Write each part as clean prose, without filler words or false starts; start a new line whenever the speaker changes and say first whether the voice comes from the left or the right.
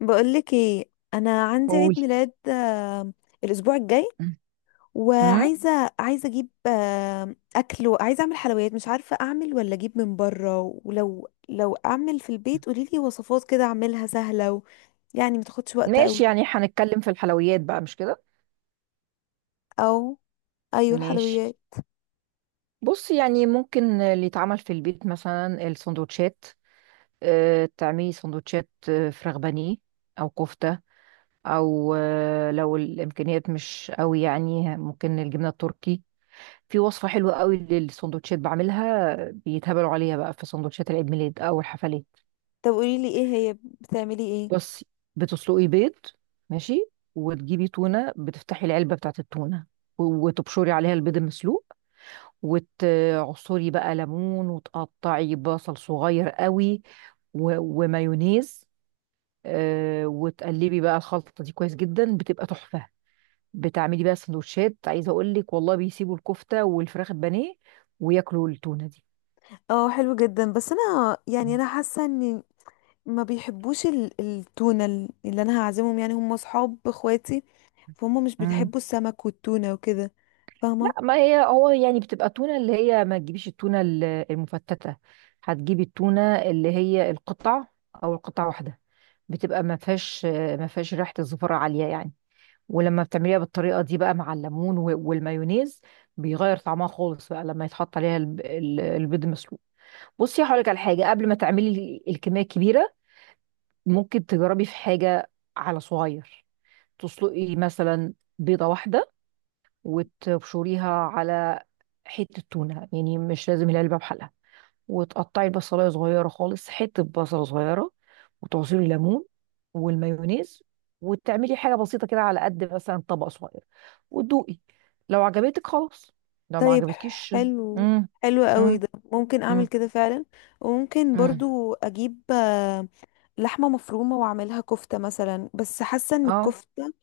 left: بقولك ايه، انا عندي
right: قول.
left: عيد ميلاد الاسبوع الجاي.
right: امم.
left: وعايزه اجيب اكل، وعايزه اعمل حلويات. مش عارفه اعمل ولا اجيب من بره، ولو اعمل في البيت قوليلي وصفات كده اعملها سهله يعني ما تاخدش وقت قوي.
right: ماشي، يعني هنتكلم في الحلويات بقى، مش كده؟
left: او ايوه،
right: ماشي.
left: الحلويات.
right: بص، يعني ممكن اللي يتعمل في البيت مثلا السندوتشات. اه، تعملي سندوتشات فراخ بانيه، او كفتة، او لو الامكانيات مش قوي يعني ممكن الجبنة التركي. في وصفة حلوة قوي للسندوتشات بعملها بيتهبلوا عليها بقى في سندوتشات العيد ميلاد او الحفلات.
left: طب قوليلي ايه هي بتعملي ايه؟
right: بصي، بتسلقي بيض. ماشي، وتجيبي تونة، بتفتحي العلبة بتاعت التونة، وتبشري عليها البيض المسلوق، وتعصري بقى ليمون، وتقطعي بصل صغير قوي، ومايونيز. وتقلبي بقى الخلطة دي كويس جدا، بتبقى تحفة. بتعملي بقى سندوتشات، عايزة اقول لك والله بيسيبوا الكفتة والفراخ البانيه وياكلوا التونة دي.
left: اه، حلو جدا. بس انا يعني انا حاسه ان ما بيحبوش التونة، اللي انا هعزمهم يعني هم اصحاب اخواتي، فهم مش
right: مم.
left: بيحبوا السمك والتونة وكده.
right: لا،
left: فاهمة.
right: ما هي هو يعني بتبقى تونة، اللي هي ما تجيبيش التونة المفتتة، هتجيبي التونة اللي هي القطع، او القطع واحدة، بتبقى ما فيهاش، ما فيهاش ريحة الزفرة عالية يعني. ولما بتعمليها بالطريقة دي بقى، مع الليمون والمايونيز، بيغير طعمها خالص بقى لما يتحط عليها البيض مسلوق. بصي، هقولك على حاجة قبل ما تعملي الكمية الكبيرة، ممكن تجربي في حاجة على صغير، تسلقي مثلا بيضة واحدة، وتبشريها على حتة تونة، يعني مش لازم العلبة بحالها، وتقطعي البصلاية صغيرة خالص، حتة بصلة صغيرة، وتعصري ليمون، والمايونيز، وتعملي حاجة بسيطة كده على قد مثلا طبق صغير، وتدوقي. لو عجبتك خلاص، لو ما
left: طيب
right: عجبتكيش.
left: حلو.
right: امم.
left: حلو قوي
right: امم.
left: ده، ممكن اعمل
right: امم.
left: كده فعلا. وممكن
right: امم.
left: برضو اجيب لحمة مفرومة واعملها كفتة مثلا. بس حاسة ان
right: اه.
left: الكفتة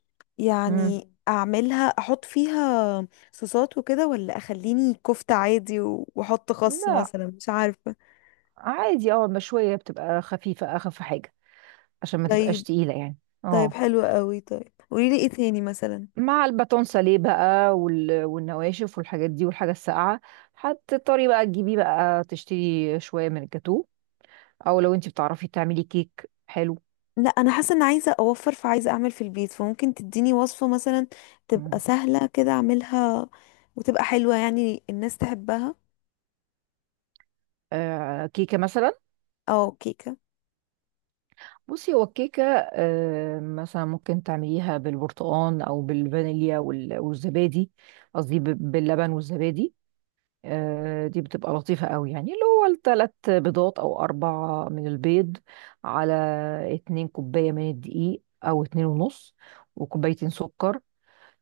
right: امم.
left: يعني اعملها احط فيها صوصات وكده، ولا اخليني كفتة عادي واحط خس
right: لا،
left: مثلا، مش عارفة.
right: عادي، اه المشوية بتبقى خفيفة، أخف حاجة، عشان ما تبقاش
left: طيب.
right: تقيلة يعني.
left: طيب
right: اه.
left: حلو قوي. طيب قوليلي ايه تاني مثلا.
right: مع الباتون ساليه بقى والنواشف والحاجات دي والحاجة الساقعة، هتضطري بقى تجيبيه، بقى تشتري شوية من الجاتو، أو لو انتي بتعرفي تعملي كيك حلو.
left: لا، انا حاسه ان عايزه اوفر، فعايزه اعمل في البيت، فممكن تديني وصفه مثلا تبقى
right: مم.
left: سهله كده اعملها وتبقى حلوه يعني الناس تحبها.
right: آه، كيكة مثلا.
left: او كيكه.
right: بصي، هو الكيكة آه مثلا ممكن تعمليها بالبرتقال أو بالفانيليا والزبادي، قصدي باللبن والزبادي. دي بتبقى لطيفة قوي، يعني اللي هو التلات بيضات أو أربعة من البيض، على اتنين كوباية من الدقيق أو اتنين ونص، وكوبايتين سكر.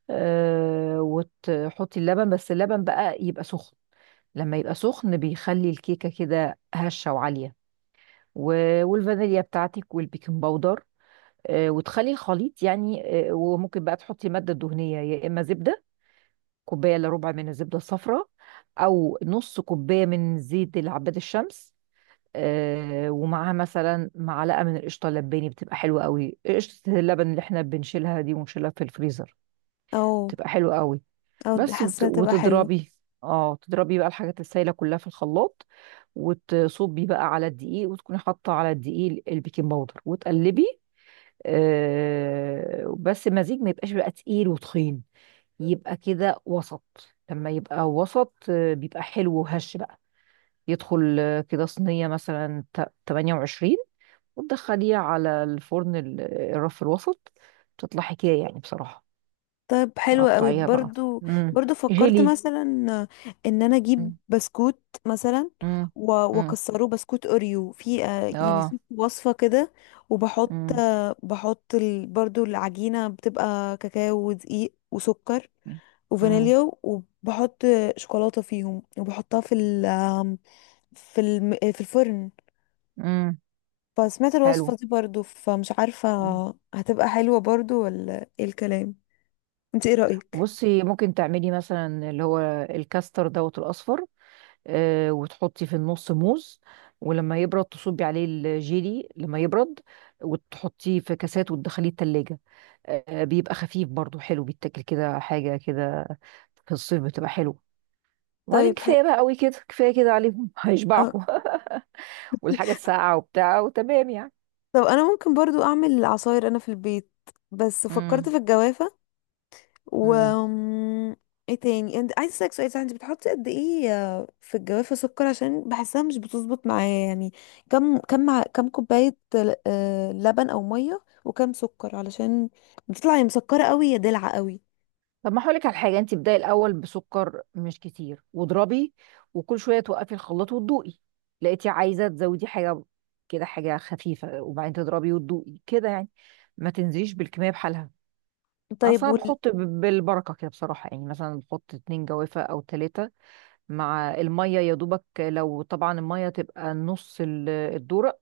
right: وتحطي اللبن، بس اللبن بقى يبقى سخن، لما يبقى سخن بيخلي الكيكة كده هشة وعالية، والفانيليا بتاعتك والبيكنج باودر. وتخلي الخليط يعني. وممكن بقى تحطي مادة دهنية، يا إما زبدة، كوبايه الا ربع من الزبده الصفراء، او نص كوبايه من زيت العباد الشمس. آه، ومعاها مثلا معلقه من القشطه اللباني بتبقى حلوه قوي، قشطه اللبن اللي احنا بنشيلها دي ونشيلها في الفريزر،
left: او
right: بتبقى حلوه قوي. بس
left: حاسه تبقى حلوه.
right: وتضربي، اه تضربي بقى الحاجات السايله كلها في الخلاط، وتصبي بقى على الدقيق، وتكوني حاطه على الدقيق البيكنج باودر، وتقلبي. آه، بس المزيج ما يبقاش بقى تقيل وتخين، يبقى كده وسط، لما يبقى وسط بيبقى حلو وهش بقى، يدخل كده صينية مثلا 28، وتدخليها على الفرن الرف الوسط، تطلع حكاية يعني بصراحة.
left: طيب حلوة قوي
right: قطعيها بقى.
left: برضو.
right: مم.
left: برضو فكرت
right: جيلي.
left: مثلا ان انا اجيب
right: مم.
left: بسكوت مثلا
right: مم. مم.
left: واكسره بسكوت اوريو، في يعني
right: اه.
left: في وصفه كده. وبحط
right: مم.
left: آه، بحط برضو العجينه بتبقى كاكاو ودقيق وسكر
right: مم. مم.
left: وفانيليا. وبحط شوكولاتة فيهم، وبحطها في في الفرن.
right: مم.
left: فسمعت
right: حلو.
left: الوصفة دي برضو، فمش عارفة
right: مم.
left: هتبقى حلوة برضو ولا ايه الكلام؟ انت ايه رأيك؟
right: بصي، ممكن تعملي مثلا اللي هو الكاستر دوت الأصفر. وتحطي في النص موز، ولما يبرد تصبي عليه الجيلي، لما يبرد وتحطيه في كاسات وتدخليه التلاجة. بيبقى خفيف برضو حلو، بيتاكل كده حاجة كده في الصيف، بتبقى حلوة. وبعدين
left: طيب حق.
right: كفاية بقى قوي كده، كفاية كده عليهم
left: أه.
right: هيشبعوا. والحاجة الساقعة وبتاع وتمام يعني.
left: طب انا ممكن برضو اعمل عصاير انا في البيت. بس فكرت في الجوافة و
right: امم.
left: ايه تاني. انت عايز اسالك سؤال، صح، انت بتحطي قد ايه في الجوافه سكر؟ عشان بحسها مش بتظبط معايا يعني. كم كوبايه لبن او ميه، وكم سكر، علشان بتطلع يا مسكره قوي يا دلعه قوي.
right: طب، ما هقولك على حاجه، انت ابداي الاول بسكر مش كتير واضربي، وكل شويه توقفي الخلاط وتدوقي، لقيتي عايزه تزودي حاجه كده حاجه خفيفه، وبعدين تضربي وتدوقي كده يعني، ما تنزليش بالكميه بحالها.
left: طيب
right: اصلا بحط بالبركه كده بصراحه، يعني مثلا بحط اتنين جوافه او تلاته، مع الميه يا دوبك، لو طبعا الميه تبقى نص الدورق،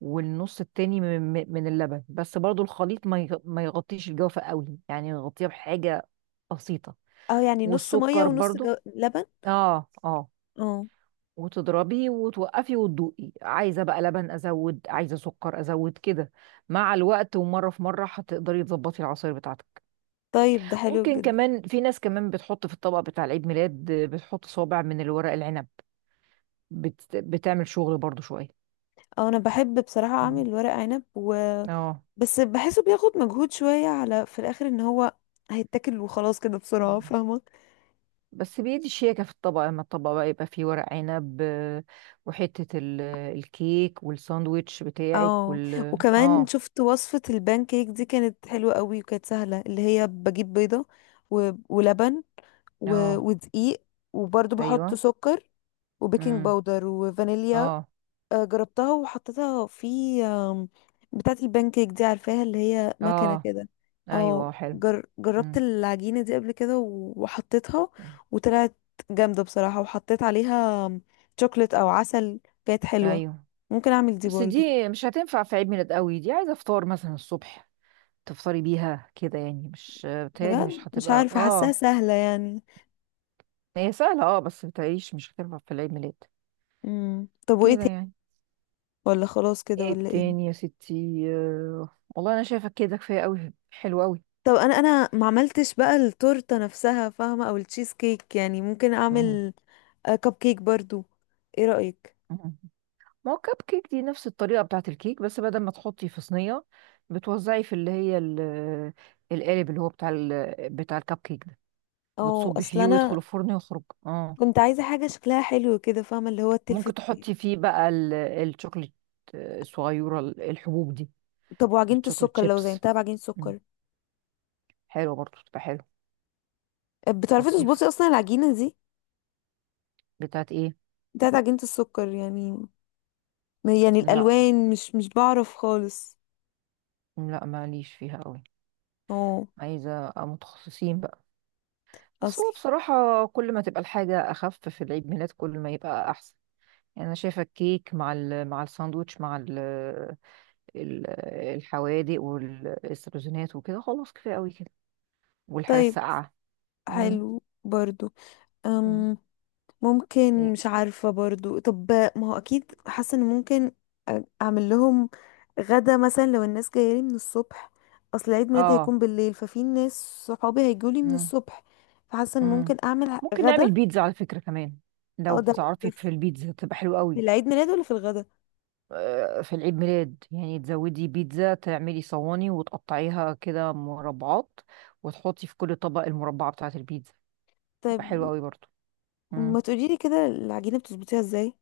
right: والنص التاني من اللبن، بس برضو الخليط ما يغطيش الجوافه قوي، يعني يغطيها بحاجه بسيطه،
left: اه يعني نص ميه
right: والسكر
left: ونص
right: برضو.
left: لبن.
right: اه، اه،
left: اه
right: وتضربي وتوقفي وتدوقي، عايزه بقى لبن ازود، عايزه سكر ازود كده، مع الوقت، ومره في مره هتقدري تظبطي العصير بتاعتك.
left: طيب ده حلو
right: ممكن
left: جدا.
right: كمان، في ناس كمان بتحط في الطبق بتاع العيد ميلاد بتحط صوابع من الورق العنب، بتعمل شغل برضو شويه.
left: اه، انا بحب بصراحه اعمل
right: مم.
left: ورق عنب،
right: اه.
left: بس بحسه بياخد مجهود شويه، على في الاخر ان هو هيتاكل وخلاص كده بسرعه،
right: مم.
left: فاهمه.
right: بس بيدي شياكة في الطبق، لما الطبق بقى يبقى فيه ورق عنب وحتة الكيك والساندويتش بتاعك
left: اه.
right: وال
left: وكمان
right: اه.
left: شفت وصفة البان كيك دي، كانت حلوة قوي وكانت سهلة. اللي هي بجيب بيضة ولبن
right: اه.
left: ودقيق، وبرضو بحط
right: ايوه.
left: سكر وبيكنج
right: امم.
left: باودر وفانيليا.
right: اه.
left: جربتها وحطيتها في آم، بتاعة البان كيك دي، عارفاها، اللي هي مكنة
right: اه.
left: كده.
right: ايوه،
left: اه.
right: حلو.
left: جربت
right: امم.
left: العجينة دي قبل كده وحطيتها، وطلعت جامدة بصراحة. وحطيت عليها شوكليت او عسل، كانت حلوة.
right: ايوه،
left: ممكن اعمل دي
right: بس
left: برضو.
right: دي مش هتنفع في عيد ميلاد قوي، دي عايزه فطار مثلا الصبح تفطري بيها كده يعني، مش بتهيألي
left: بجد
right: مش
left: مش
right: هتبقى.
left: عارفة، حاساها
right: اه،
left: سهلة يعني.
right: هي سهله اه، بس بتعيش مش هتنفع في العيد ميلاد
left: طب وايه
right: كده
left: تاني؟
right: يعني.
left: ولا خلاص كده
right: ايه
left: ولا ايه؟
right: تاني يا ستي والله انا شايفه كده كفايه قوي، حلو قوي.
left: طب انا ما عملتش بقى التورتة نفسها، فاهمة، او التشيز كيك. يعني ممكن
right: مم.
left: اعمل كب كيك برضو. ايه رأيك؟
right: مم. ما هو كب كيك دي نفس الطريقه بتاعت الكيك، بس بدل ما تحطي في صينيه بتوزعي في اللي هي القالب اللي هو بتاع بتاع الكب كيك،
left: او
right: بتصبي
left: اصل
right: فيه ويدخل
left: انا
right: الفرن ويخرج. اه،
left: كنت عايزة حاجة شكلها حلو كده، فاهمة، اللي هو
right: ممكن
left: تلفت.
right: تحطي فيه بقى الشوكليت الصغيرة الحبوب دي،
left: طب وعجينة
right: الشوكليت
left: السكر، لو
right: شيبس.
left: زينتها بعجينة
right: مم.
left: سكر.
right: حلوة برضو، تبقى حلوة
left: بتعرفي
right: لطيفة.
left: تظبطي اصلا العجينة دي،
right: بتاعت ايه؟
left: بتاعت عجينة السكر يعني. يعني
right: لا،
left: الالوان مش بعرف خالص.
right: لا ماليش فيها قوي،
left: اه.
right: عايزة أبقى متخصصين بقى. بس
left: اصل.
right: هو بصراحة كل ما تبقى الحاجة أخف في العيد ميلاد كل ما يبقى أحسن، يعني أنا شايفة الكيك مع ال مع الساندوتش مع ال ال- الحوادق والسبزونات وكده خلاص كفاية قوي كده، والحاجة
left: طيب
right: الساقعة. مم.
left: حلو برضو. أم
right: مم.
left: ممكن مش عارفة برضو. طب ما هو أكيد حاسة إن ممكن أعمل لهم غدا مثلا لو الناس جاية لي من الصبح. أصل عيد ميلادي
right: اه.
left: هيكون بالليل، ففي ناس صحابي هيجوا لي من
right: مم.
left: الصبح، فحاسة إن
right: مم.
left: ممكن أعمل
right: ممكن
left: غدا.
right: نعمل بيتزا على فكرة كمان، لو
left: أو ده
right: بتعرفي، في البيتزا تبقى حلوة
left: في
right: قوي.
left: العيد ميلاد ولا في الغدا؟
right: في العيد ميلاد يعني تزودي بيتزا، تعملي صواني وتقطعيها كده مربعات، وتحطي في كل طبق المربعة بتاعة البيتزا،
left: طب
right: تبقى حلوة قوي برضو. مم.
left: ما تقوليلي كده العجينة بتظبطيها إزاي،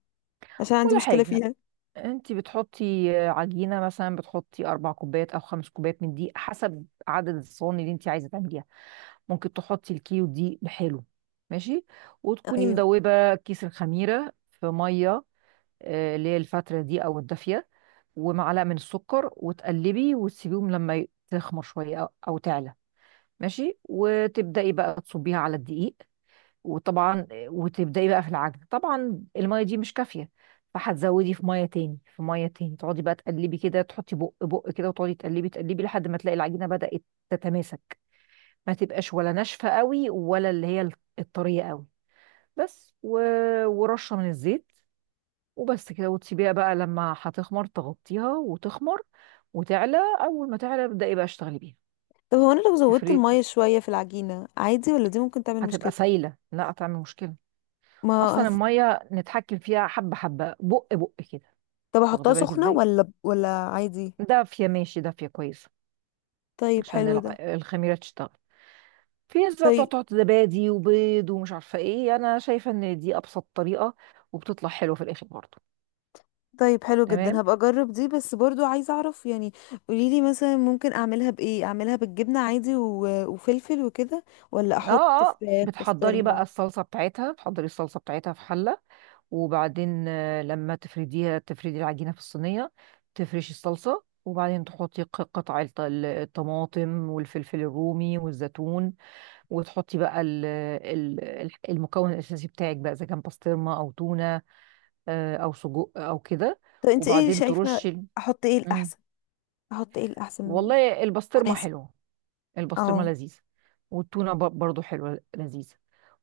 left: عشان عندي
right: ولا
left: مشكلة
right: حاجة،
left: فيها.
right: انت بتحطي عجينة مثلا، بتحطي أربع كوبايات أو خمس كوبايات من دقيق حسب عدد الصواني اللي انت عايزة تعمليها، ممكن تحطي الكيو دي بحاله. ماشي، وتكوني
left: أيوه.
right: مدوبة كيس الخميرة في مية، اللي هي الفترة دي أو الدافية، ومعلقة من السكر وتقلبي وتسيبيهم لما تخمر شوية أو أو تعلى. ماشي، وتبدأي بقى تصبيها على الدقيق وطبعا، وتبدأي بقى في العجن، طبعا المية دي مش كافية، فهتزودي في مية تاني في مية تاني، تقعدي بقى تقلبي كده تحطي بق بق كده، وتقعدي تقلبي تقلبي لحد ما تلاقي العجينة بدأت تتماسك، ما تبقاش ولا ناشفة قوي ولا اللي هي الطرية قوي. بس ورشة من الزيت، وبس كده، وتسيبيها بقى لما هتخمر، تغطيها وتخمر وتعلى، اول ما تعلى ابدأي بقى اشتغلي بيها.
left: طب هو أنا لو زودت
right: تفريد.
left: المية شوية في العجينة عادي، ولا دي ممكن تعمل
right: هتبقى
left: مشكلة؟
right: سايلة، لا هتعمل مشكلة،
left: ما
right: اصلا
left: هت...
right: المية نتحكم فيها حبة حبة بق بق كده.
left: طب
right: واخدة
left: أحطها
right: بالك
left: سخنة
right: ازاي؟
left: ولا عادي؟
right: دافية، ماشي دافية كويسة،
left: طيب
right: عشان
left: حلو ده.
right: الخميرة تشتغل. في ناس بقى بتقعد
left: طيب.
right: تحط زبادي وبيض ومش عارفة ايه، انا شايفة ان دي ابسط طريقة، وبتطلع حلوة في الاخر برضه.
left: طيب حلو جدا،
right: تمام.
left: هبقى اجرب دي. بس برضو عايزه اعرف يعني، قوليلي مثلا ممكن اعملها بايه؟ اعملها بالجبنه عادي وفلفل وكده، ولا
right: اه،
left: احط
right: اه،
left: فراخ
right: بتحضري بقى
left: بسطرمه؟
right: الصلصه بتاعتها، بتحضري الصلصه بتاعتها في حله، وبعدين لما تفرديها تفردي العجينه في الصينيه، تفرشي الصلصه، وبعدين تحطي قطع الطماطم والفلفل الرومي والزيتون، وتحطي بقى المكون الاساسي بتاعك بقى، اذا كان بسطرمه او تونه، او سجق او كده.
left: طب انت ايه
right: وبعدين ترشي
left: شايفه؟ احط ايه
right: مم.
left: الاحسن؟ احط ايه الاحسن؟
right: والله البسطرمه
left: مناسب.
right: حلوه، البسطرمه
left: اه.
right: لذيذه، والتونه برضو حلوه لذيذه،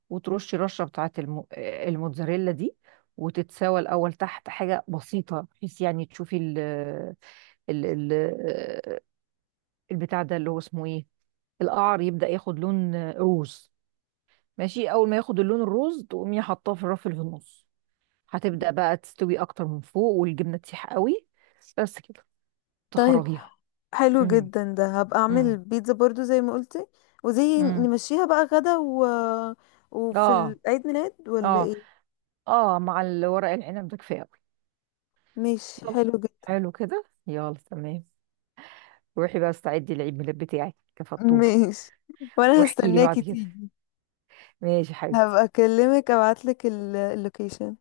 right: وترشي رشه بتاعه الموتزاريلا دي، وتتساوى الاول تحت حاجه بسيطه، بحيث يعني تشوفي ال... ال... البتاع ده اللي هو اسمه ايه، القعر يبدا ياخد لون روز، ماشي اول ما ياخد اللون الروز تقومي حاطاه في الرف اللي في النص، هتبدا بقى تستوي اكتر من فوق، والجبنه تسيح قوي، بس كده،
left: طيب
right: تخرجيها.
left: حلو
right: امم.
left: جدا ده، هبقى اعمل
right: امم.
left: البيتزا برضو زي ما قلتي. وزي
right: امم.
left: نمشيها بقى غدا وفي
right: اه.
left: العيد ميلاد ولا
right: اه.
left: ايه.
right: اه، مع الورق العنب ده كفايه قوي.
left: ماشي
right: يلا،
left: حلو جدا.
right: حلو كده، يلا تمام، روحي بقى استعدي العيد ميلاد بتاعك كفطومة.
left: ماشي. وانا
right: واحكي لي
left: هستناكي
right: بعد كده،
left: تيجي.
right: ماشي يا حبيبتي،
left: هبقى اكلمك، ابعتلك اللوكيشن.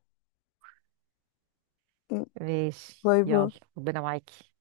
right: ماشي
left: باي باي.
right: يلا، ربنا معاكي.